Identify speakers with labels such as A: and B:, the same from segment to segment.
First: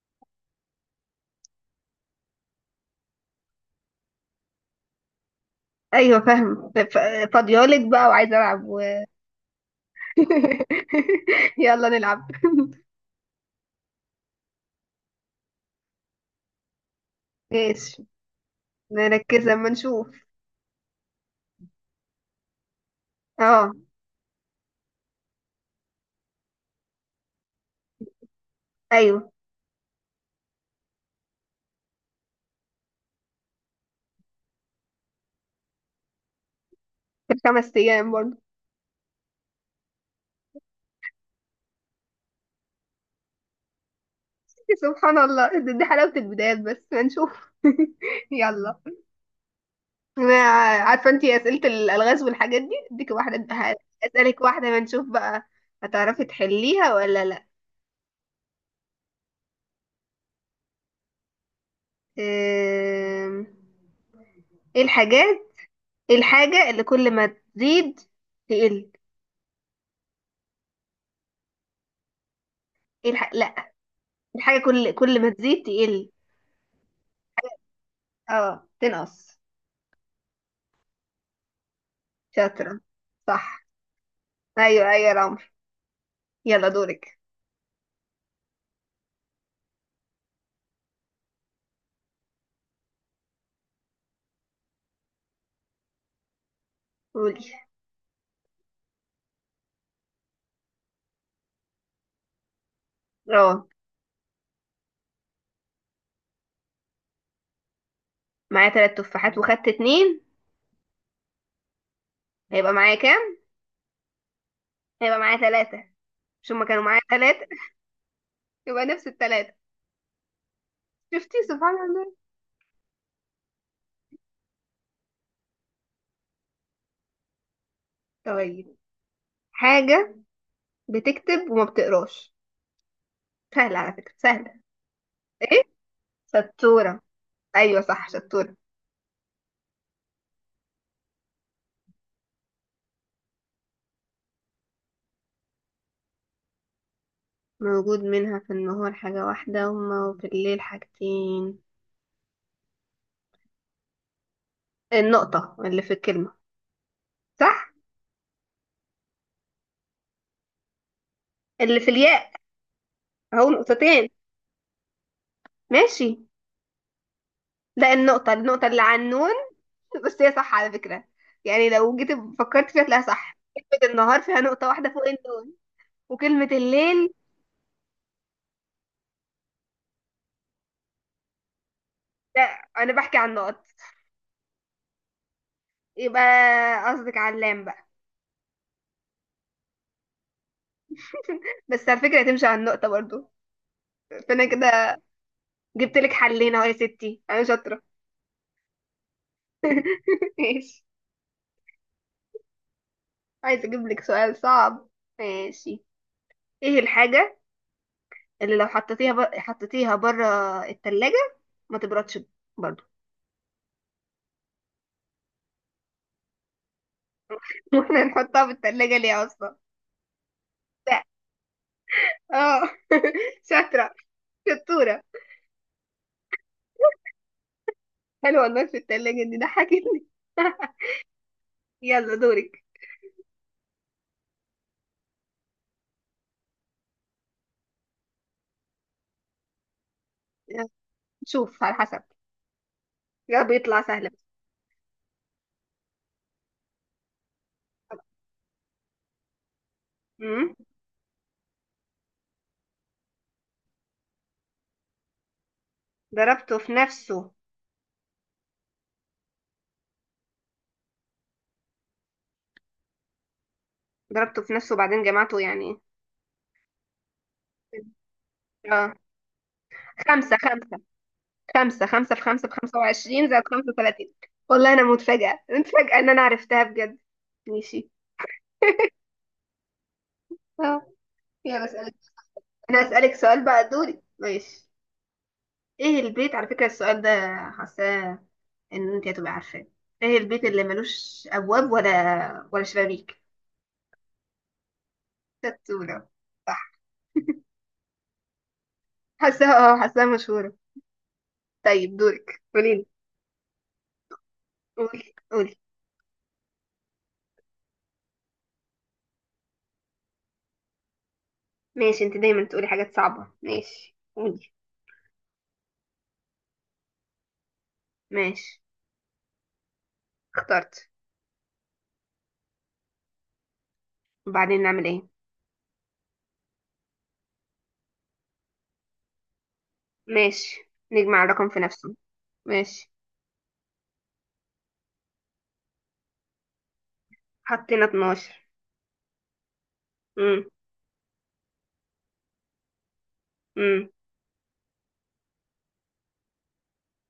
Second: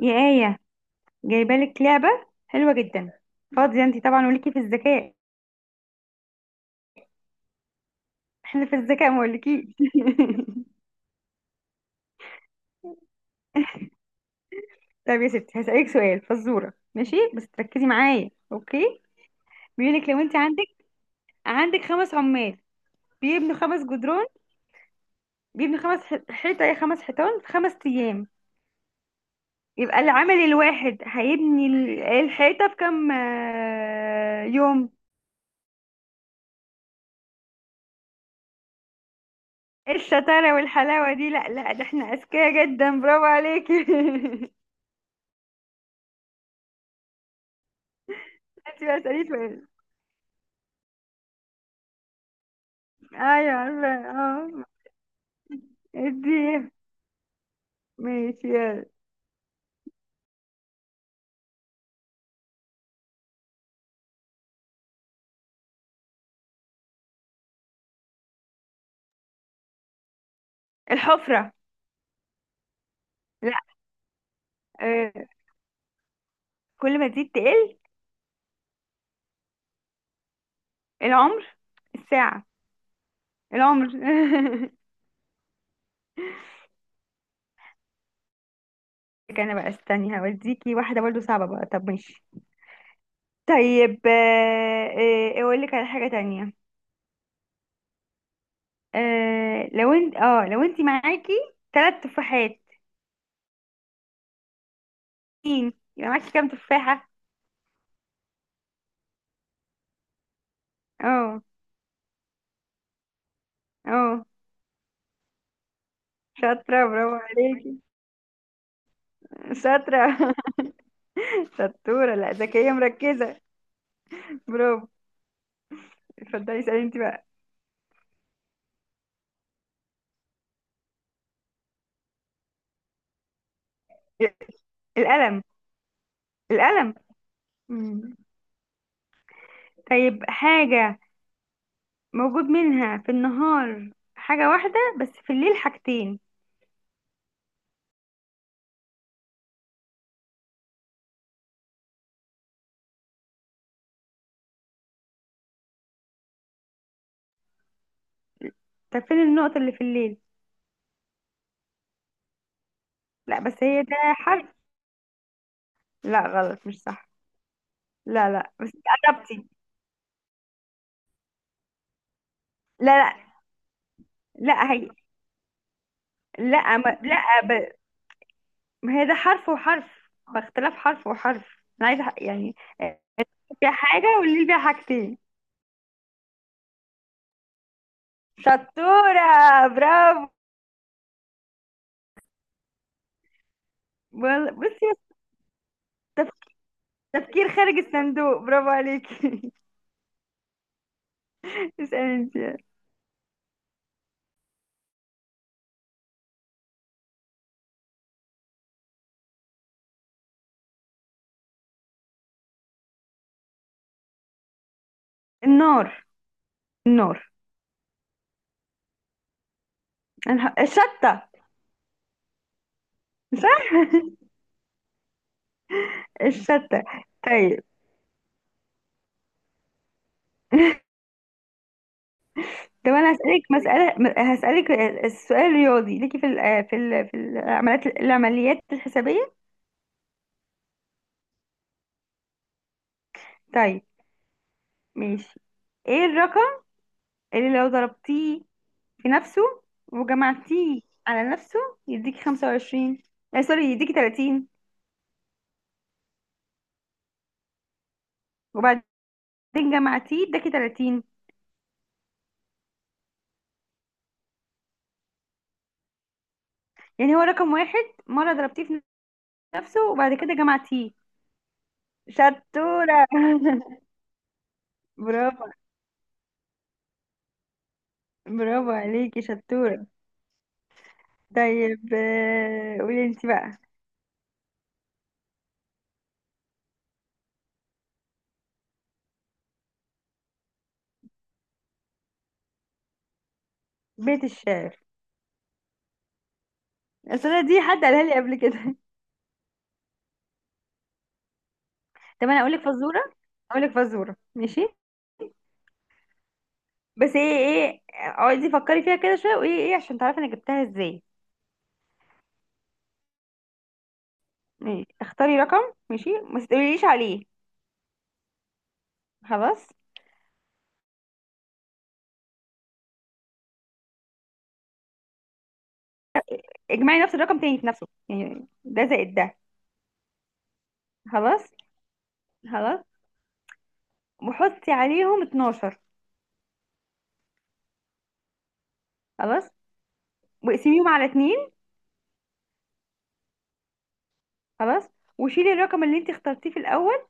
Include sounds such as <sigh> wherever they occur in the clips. A: يا آية، جايبالك لعبة حلوة جدا. فاضية انتي طبعا وليكي في الذكاء؟
B: ايوه فاهم فاضيالك بقى وعايزه العب
A: احنا في
B: <laughs>
A: الذكاء ما اقولكيش.
B: يلا نلعب.
A: <laughs> طب يا ستي هسألك سؤال فزورة ماشي، بس تركزي
B: ماشي،
A: معايا اوكي.
B: نركز لما نشوف.
A: بيقولك لو انتي عندك خمس عمال بيبنوا
B: اه،
A: خمس جدران، بيبنوا خمس حيطة، ايه، خمس حيطان في خمس أيام،
B: ايوه
A: يبقى العامل الواحد هيبني الحيطة في كام، يوم؟
B: في الخمس ايام برضه.
A: إيه الشطارة والحلاوة دي! لا لا، ده احنا أذكياء جدا، برافو عليكي.
B: <laughs> سبحان الله، دي حلاوه البدايات بس هنشوف. <laughs>
A: <laughs>
B: يلا.
A: انتي بقى اسألي سؤال.
B: انا عارفه انتي اسئله الالغاز والحاجات دي، اديك
A: ايوه
B: واحده
A: عارفة،
B: اسالك
A: اه.
B: واحده ما نشوف بقى، هتعرفي
A: الدي
B: تحليها ولا لا.
A: ماشي يلا.
B: أم، ايه الحاجات، ايه الحاجه اللي كل ما تزيد تقل؟
A: الحفرة. لا.
B: لا، الحاجة كل
A: آه.
B: ما تزيد تقل.
A: كل ما تزيد تقل.
B: اه تنقص.
A: العمر. الساعة.
B: شاطرة، صح.
A: العمر. <laughs>
B: ايوه ايوه، يا العمر. يلا دورك.
A: انا بقى استني، هوديكي واحدة برضو صعبة بقى، طب ماشي. طيب، اقول لك على حاجة تانية.
B: قولي.
A: لو انت، لو انت معاكي ثلاث تفاحات،
B: اه.
A: مين يبقى معاكي كام تفاحة؟
B: معايا تلات تفاحات وخدت اتنين،
A: اه.
B: هيبقى معايا كام؟
A: اه.
B: هيبقى معايا تلاتة. مش هما كانوا
A: شاطرة
B: معايا
A: برافو
B: تلاتة؟
A: عليكي.
B: <laughs> يبقى نفس التلاتة.
A: شاطرة.
B: شفتي
A: <laughs>
B: سبحان الله.
A: شطورة، لا ذكية مركزة. برافو. اتفضلي اسألي انت بقى.
B: طيب، حاجة بتكتب وما بتقراش، سهلة على فكرة سهلة.
A: القلم.
B: ايه؟
A: القلم.
B: شطورة. ايوه صح،
A: مم.
B: شطورة.
A: طيب حاجة موجود منها في النهار حاجة واحدة، بس في الليل حاجتين.
B: موجود منها في النهار حاجة واحدة وفي الليل حاجتين؟ النقطة اللي في الكلمة، صح؟
A: طب فين النقطة اللي في الليل؟
B: اللي في الياء.
A: لا،
B: اهو
A: بس هي ده
B: نقطتين.
A: حرف.
B: ماشي،
A: لا غلط، مش صح.
B: لا،
A: لا
B: النقطة
A: لا، بس
B: النقطة اللي
A: انت
B: على النون.
A: قربتي.
B: <laughs> بس هي صح على فكرة، يعني لو جيت فكرت فيها
A: لا
B: تلاقيها
A: لا
B: صح، كلمة النهار فيها نقطة
A: لا هي.
B: واحدة فوق النون، وكلمة
A: لا ما
B: الليل.
A: لا ما هي ده حرف وحرف، باختلاف حرف وحرف، انا عايزة
B: لا،
A: يعني،
B: أنا بحكي عن نقط.
A: فيها حاجة والليل فيها حاجتين.
B: يبقى قصدك على اللام بقى.
A: شطورة برافو.
B: بس على فكرة تمشي على النقطة برضو، فأنا
A: بصي.
B: كده جبت لك حلين أهو يا ستي، أنا
A: تفكير خارج
B: شاطرة.
A: الصندوق، برافو عليكي.
B: <laughs> ماشي.
A: <laughs> اسألي انت.
B: عايزة أجيب لك سؤال صعب. ماشي، إيه الحاجة اللي لو حطيتيها بره التلاجة ما تبردش برضو؟
A: النار. النار.
B: <laughs> واحنا نحطها في التلاجة ليه أصلا؟ لا.
A: الشتة.
B: اه. <laughs>
A: صح.
B: شاطرة، شطورة.
A: <laughs> الشتة. طيب.
B: حلوة الماء في التلاجة دي، ضحكتني. <laughs> يلا دورك.
A: طب انا هسألك مسألة، هسألك السؤال الرياضي، ليكي في ال في ال في العمليات، الحسابية.
B: شوف على حسب، يا رب يطلع
A: طيب
B: سهل.
A: ماشي. ايه الرقم اللي لو ضربتيه في نفسه
B: امم.
A: وجمعتيه على نفسه يديكي 25، آه سوري يديكي 30،
B: ضربته في نفسه.
A: وبعدين جمعتيه اداكي 30.
B: ضربته في نفسه وبعدين جمعته يعني.
A: يعني هو رقم
B: ايه.
A: واحد مرة ضربتيه في
B: اه.
A: نفسه، وبعد كده
B: خمسة.
A: جمع
B: خمسة
A: تي
B: خمسة خمسة في خمسة بخمسة
A: شطورة.
B: وعشرين زائد خمسة
A: <laughs>
B: وتلاتين. والله أنا متفاجئة
A: برافو.
B: متفاجئة إن أنا عرفتها بجد. ماشي.
A: برافو عليكي شطورة.
B: اه. يلا
A: طيب،
B: أسألك. أنا
A: قولي
B: أسألك
A: انت
B: سؤال
A: بقى.
B: بقى، دوري ماشي. إيه البيت، على فكرة السؤال ده حاساه ان انت هتبقي عارفاه، ايه البيت اللي ملوش ابواب ولا شبابيك؟
A: بيت الشعر.
B: ستونة. صح.
A: اصل أنا دي حد قالها لي قبل كده.
B: حاساها اه، حاساها مشهورة. طيب
A: <laughs> طب انا
B: دورك،
A: اقول لك
B: قوليلي.
A: فزورة، اقول لك فزورة ماشي.
B: قولي.
A: بس ايه ايه اقعدي فكري فيها كده شوية، وايه ايه عشان تعرفي انا جبتها ازاي.
B: ماشي، انت دايما تقولي حاجات صعبة، ماشي قولي.
A: ماشي. اختاري رقم ماشي، ما تقوليليش عليه.
B: ماشي،
A: خلاص.
B: اخترت. وبعدين نعمل ايه؟
A: اجمعي نفس الرقم تاني في نفسه، يعني ده زائد ده.
B: ماشي، نجمع الرقم
A: خلاص.
B: في نفسه.
A: خلاص.
B: ماشي.
A: وحطي عليهم 12.
B: حطينا 12.
A: خلاص.
B: امم.
A: واقسميهم على اتنين.
B: امم.
A: خلاص. وشيلي الرقم اللي انت اخترتيه في الاول.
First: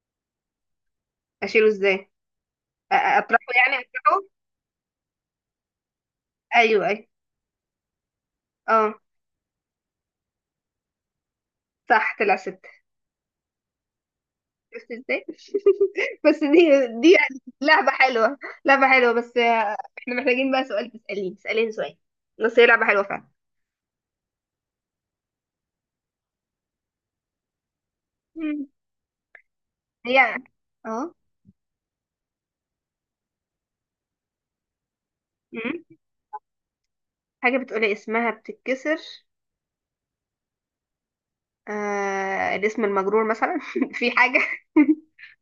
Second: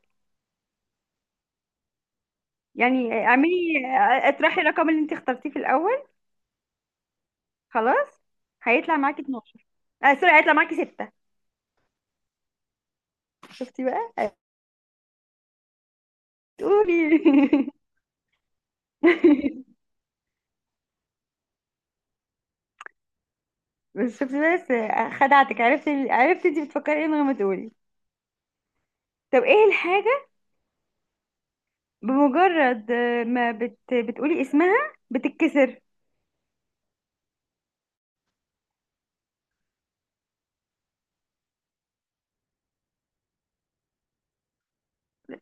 B: اشيله ازاي؟
A: يعني
B: اطرحه،
A: اعملي،
B: يعني اطرحه.
A: اطرحي الرقم اللي انت اخترتيه في الاول.
B: ايوه ايوه.
A: خلاص. هيطلع
B: اه
A: معاكي 12. اه سوري هيطلع معاكي 6.
B: صح، طلع ستة.
A: شفتي بقى؟
B: شفت ازاي؟ بس دي
A: تقولي.
B: دي يعني
A: <laughs>
B: لعبة حلوة. لعبة حلوة، بس احنا محتاجين بقى سؤال، تسأليني سؤال. بس هي لعبة حلوة فعلا.
A: بس شفتي، بس خدعتك، عرفت انت بتفكري ايه من غير ما تقولي.
B: مم.
A: طب ايه
B: هي.
A: الحاجة
B: اه.
A: بمجرد ما بتقولي اسمها بتتكسر؟
B: مم. حاجة بتقولي اسمها بتتكسر. الاسم المجرور مثلا، <laughs> في حاجة. <laughs>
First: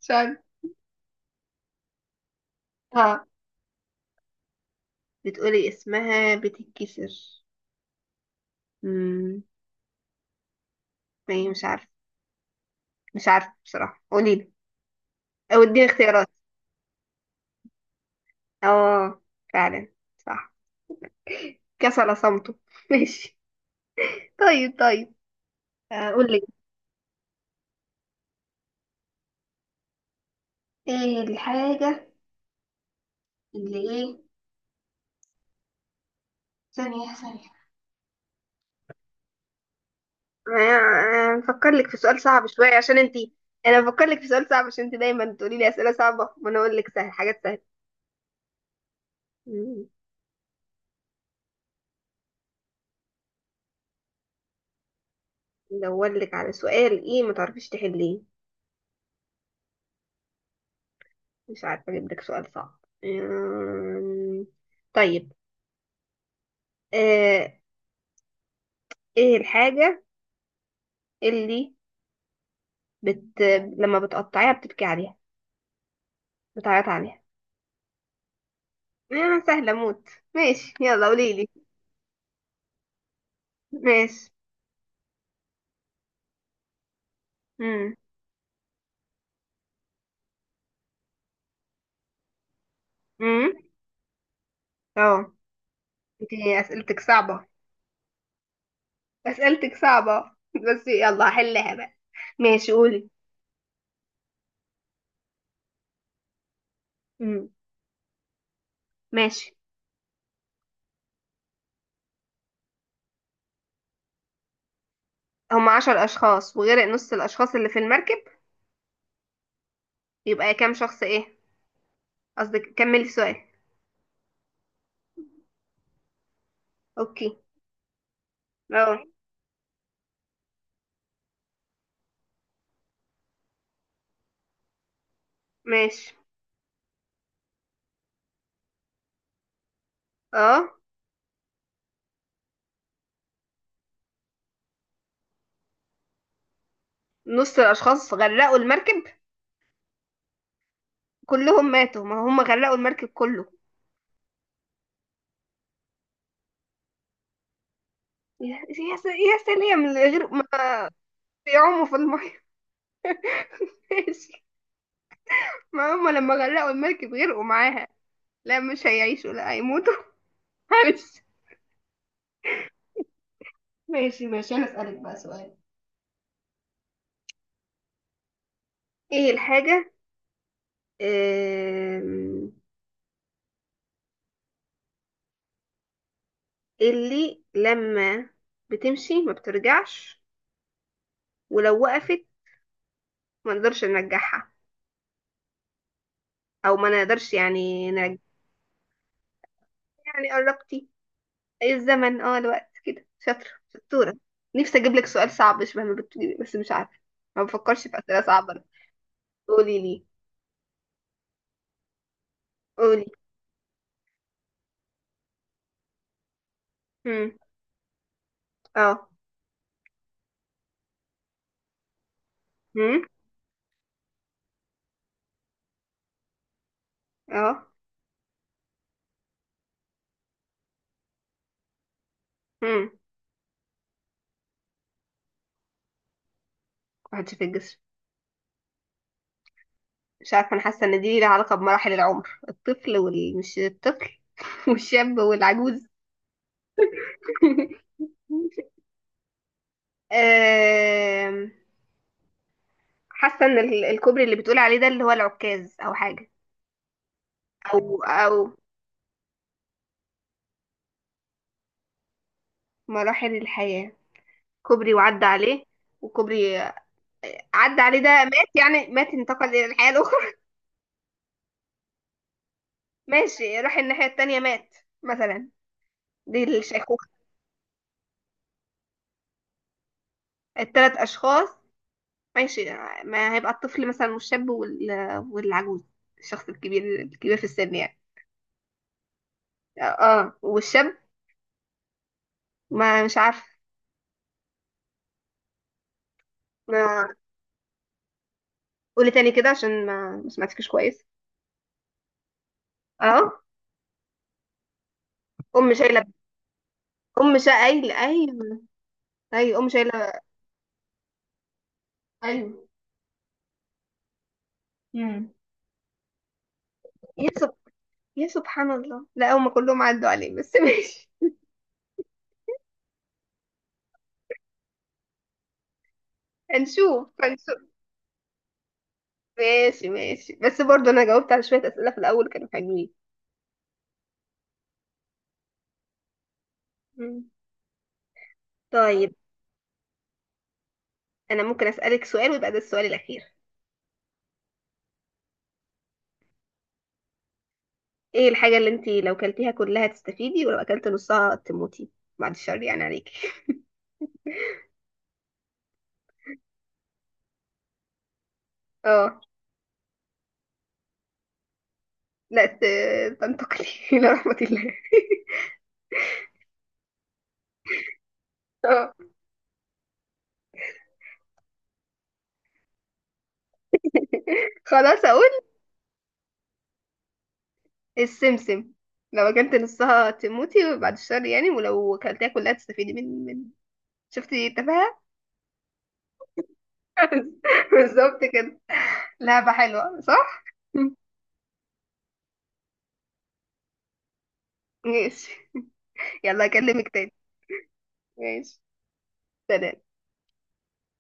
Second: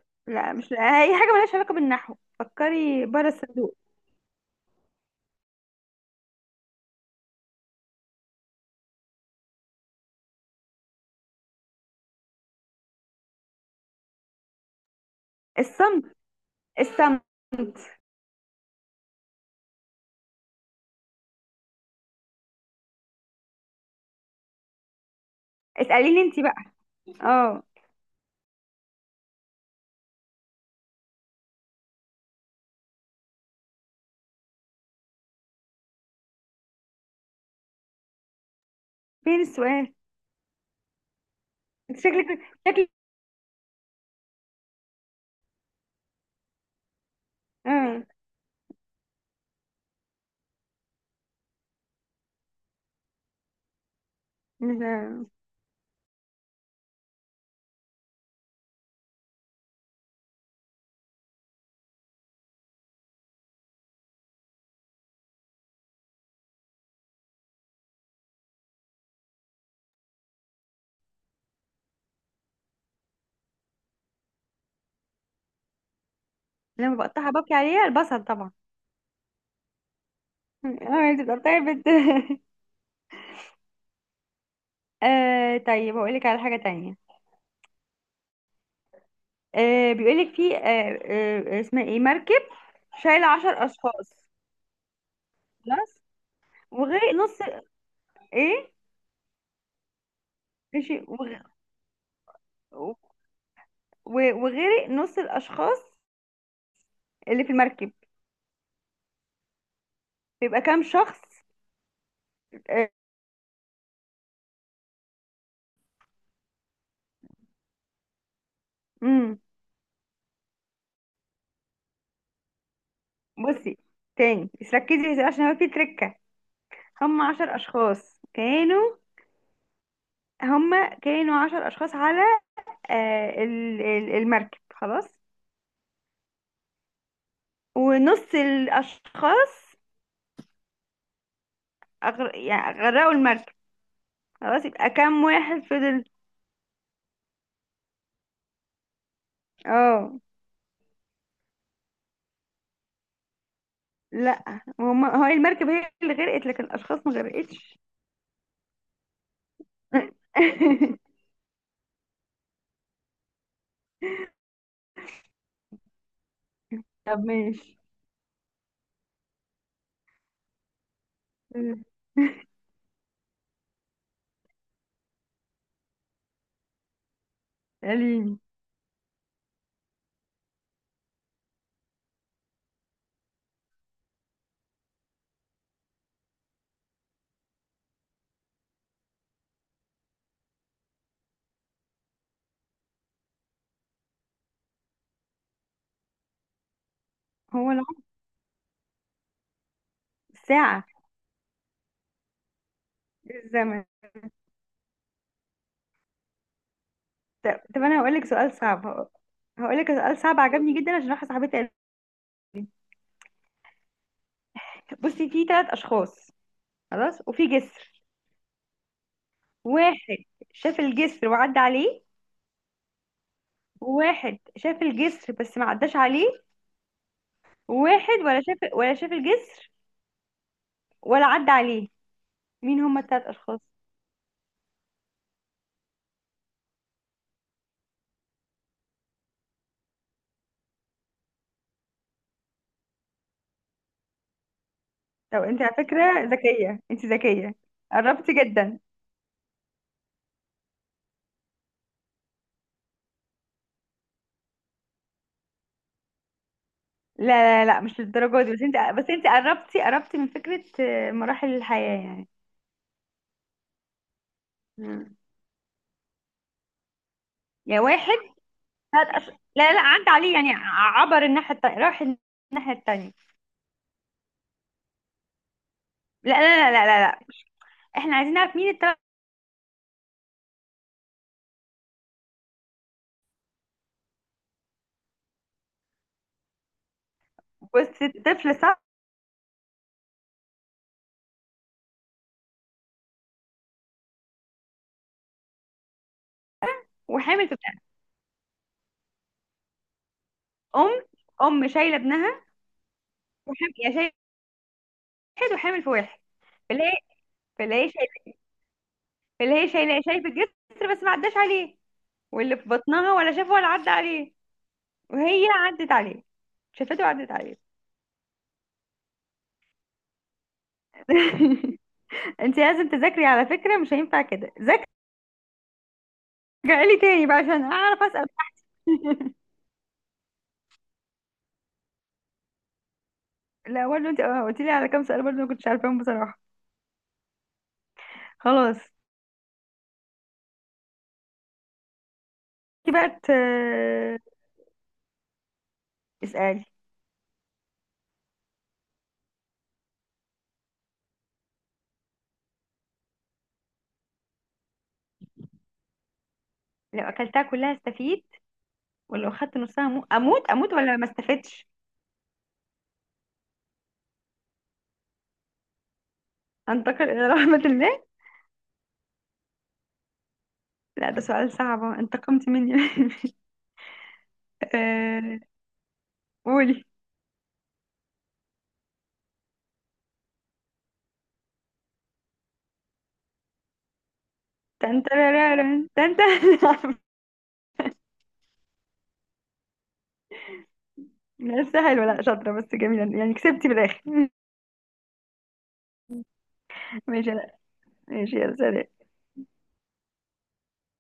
B: مش عارفة.
A: لا مش. لا. اي حاجة ملهاش علاقة بالنحو، فكري
B: اه،
A: بره الصندوق.
B: بتقولي اسمها بتتكسر. مم. ايه، مش عارفة، مش عارفة بصراحة، قولي لي او اديني
A: الصمت.
B: اختيارات.
A: الصمت.
B: اه، فعلا، صح. كسل صمته. <laughs> ماشي. طيب طيب.
A: اسأليني
B: قولي.
A: انت بقى. اه.
B: ايه الحاجة اللي ايه، ثانية ثانية،
A: فين السؤال؟
B: بفكر لك في
A: انت
B: سؤال
A: شكلك
B: صعب شوية
A: شكلك.
B: عشان انتي. انا بفكر لك في سؤال صعب عشان انتي دايما تقولي لي اسئلة صعبة وانا اقول لك سهل، حاجات سهلة.
A: اه.
B: مم.
A: ل-
B: ندور لك على سؤال ايه ما تعرفيش تحليه، مش عارفة اجيب لك سؤال صعب. مم. طيب. آه، ايه الحاجة اللي بت... لما بتقطعيها بتبكي عليها، بتعيط
A: لما
B: عليها؟
A: بقطعها ببكي عليها، البصل طبعا.
B: سهلة موت. ماشي، يلا
A: اه، انت
B: قولي لي.
A: بتقطعي بت. <laughs>
B: ماشي.
A: آه طيب هقول لك على حاجة تانية.
B: مم.
A: بيقول لك في، اسمها ايه، مركب شايل عشر
B: مم.
A: اشخاص.
B: اه
A: خلاص.
B: انت. اسئلتك
A: وغرق نص.
B: صعبة.
A: ايه؟
B: اسئلتك صعبة. <laughs> بس
A: ماشي.
B: يلا، هحلها بقى. ماشي قولي.
A: وغرق نص الاشخاص اللي
B: امم.
A: في المركب،
B: ماشي.
A: بيبقى كام شخص؟ آه.
B: هم عشر اشخاص وغير نص الاشخاص اللي في المركب،
A: امم.
B: يبقى كام شخص، ايه؟ قصدك كملي السؤال.
A: بصي تاني بس ركزي، عشان هو في تركة. هم
B: اوكي.
A: عشر اشخاص كانوا،
B: اه.
A: هما كانوا عشر أشخاص على، المركب، خلاص.
B: ماشي.
A: ونص الأشخاص
B: اه.
A: يعني غرقوا المركب، خلاص، يبقى كام واحد فضل؟
B: نص الاشخاص غرقوا المركب،
A: اه.
B: كلهم ماتوا، ما هم غرقوا المركب كله.
A: لا هما هو المركب هي اللي غرقت، لكن الأشخاص ما غرقتش.
B: يا سلام، من غير ما
A: <laughs>
B: بيعوموا في الميه. <laughs> ماشي. ما هم لما غرقوا المركب
A: طب
B: غرقوا
A: ماشي.
B: معاها، لا مش هيعيشوا، لا هيموتوا. <laughs> معلش. ماشي ماشي، انا اسالك بقى سؤال.
A: قاليني.
B: ايه الحاجة، آم، اللي لما بتمشي ما بترجعش، ولو وقفت ما نقدرش نرجعها، او ما نقدرش
A: هو
B: يعني
A: العمر.
B: نرجع؟ يعني
A: ساعة.
B: قربتي. اي الزمن، اه الوقت كده، شاطرة
A: الزمن.
B: شطورة. نفسي اجيب لك سؤال صعب شبه ما بتجيبي بس مش عارفة، ما
A: طب
B: بفكرش في
A: أنا
B: اسئلة
A: هقولك سؤال
B: صعبة.
A: صعب،
B: قولي
A: هقولك
B: لي،
A: سؤال صعب عجبني جدا، عشان راح صاحبتي قالت.
B: قولي.
A: بصي، في ثلاث أشخاص، خلاص،
B: هم
A: وفي جسر.
B: اه
A: واحد شاف الجسر وعدى عليه.
B: هم
A: وواحد شاف الجسر بس ما عداش عليه.
B: اه
A: وواحد ولا شاف، الجسر ولا عدى عليه. مين
B: هم
A: هما التلات اشخاص؟
B: محدش في الجسر. مش عارفة، أنا حاسة إن دي ليها علاقة بمراحل العمر، الطفل وال مش الطفل <laughs> والشاب
A: طب انت على
B: والعجوز. <laughs>
A: فكرة ذكية، انت ذكية، قربتي جدا.
B: آم، حاسة إن الكوبري اللي بتقول عليه ده اللي هو العكاز أو حاجة.
A: لا لا، لا مش
B: أو
A: للدرجة
B: أو
A: دي، بس انت قربتي، قربتي من فكرة، مراحل الحياة يعني.
B: مراحل الحياة. كوبري
A: مم.
B: وعدى عليه، وكوبري
A: يا
B: عدى عليه ده
A: واحد.
B: مات، يعني مات
A: ثلاث أش...
B: انتقل إلى
A: لا لا،
B: الحياة
A: عدى
B: الأخرى.
A: عليه يعني عبر الناحية التانية، راح الناحية
B: <laughs>
A: التانية.
B: ماشي، راح الناحية التانية مات مثلا، دي الشيخوخة.
A: لا. احنا عايزين نعرف مين التلات.
B: التلات أشخاص، ماشي، ما هيبقى الطفل مثلا والشاب والعجوز، الشخص الكبير في السن يعني.
A: بس الطفل صح.
B: اه، والشاب، ما مش عارفه. ما.
A: وحامل.
B: قولي تاني كده عشان ما سمعتكش
A: ام.
B: كويس.
A: ام شايله ابنها.
B: اه،
A: وحام... يا شايل واحد،
B: ام
A: وحامل في
B: شايله،
A: واحد. فاللي هي
B: ام شا
A: فاللي هي
B: اي
A: شايله
B: ايوه
A: فاللي
B: ايوه، ام
A: هي شايله
B: شايله،
A: شايف الجسر بس ما عداش عليه. واللي
B: ايوه،
A: في بطنها ولا شافه ولا عدى عليه.
B: امم.
A: وهي عدت عليه، شافته
B: يا
A: وعدت
B: سب...
A: عليه.
B: يا سبحان الله، لا هم كلهم عدوا عليه بس. <laughs> ماشي.
A: <laughs> انت لازم تذاكري على فكره، مش هينفع كده، ذاكري لي
B: هنشوف
A: تاني بقى
B: هنشوف.
A: عشان اعرف اسال. <laughs>
B: ماشي ماشي، بس برضه انا جاوبت على شويه اسئله في الاول كانوا حلوين.
A: لا برضه انت قلت لي على كام سؤال برضه ما كنتش عارفاهم بصراحه.
B: مم.
A: خلاص.
B: طيب، انا ممكن اسالك سؤال ويبقى ده السؤال
A: انت بقى
B: الاخير.
A: اسالي.
B: ايه الحاجة اللي انتي لو كلتيها كلها تستفيدي ولو اكلت نصها تموتي، بعد الشر يعني عليكي؟
A: لو اكلتها كلها استفيد،
B: اه،
A: ولو خدت نصها اموت، اموت ولا ما استفدتش؟
B: لا تنتقلي <laughs> الى رحمة الله. <laughs>
A: أنتقل إلى رحمة الماء.
B: اه.
A: لا ده سؤال صعب، انتقمت مني. <laughs>
B: خلاص اقول؟
A: آه، قولي.
B: السمسم، لو اكلت نصها تموتي بعد الشر يعني، ولو كلتيها كلها تستفيدي من. شفتي التفاهة.
A: تنترارارن تنت.
B: <laughs> بالظبط كده. لعبة حلوة صح؟ <laughs>
A: <laughs> لسه حلوة، لا شاطرة، بس جميلة يعني، كسبتي في الآخر. <laughs>
B: ماشي. يلا اكلمك تاني.
A: ماشي. لا ماشي، يا
B: ماشي،
A: سلام.
B: سلام.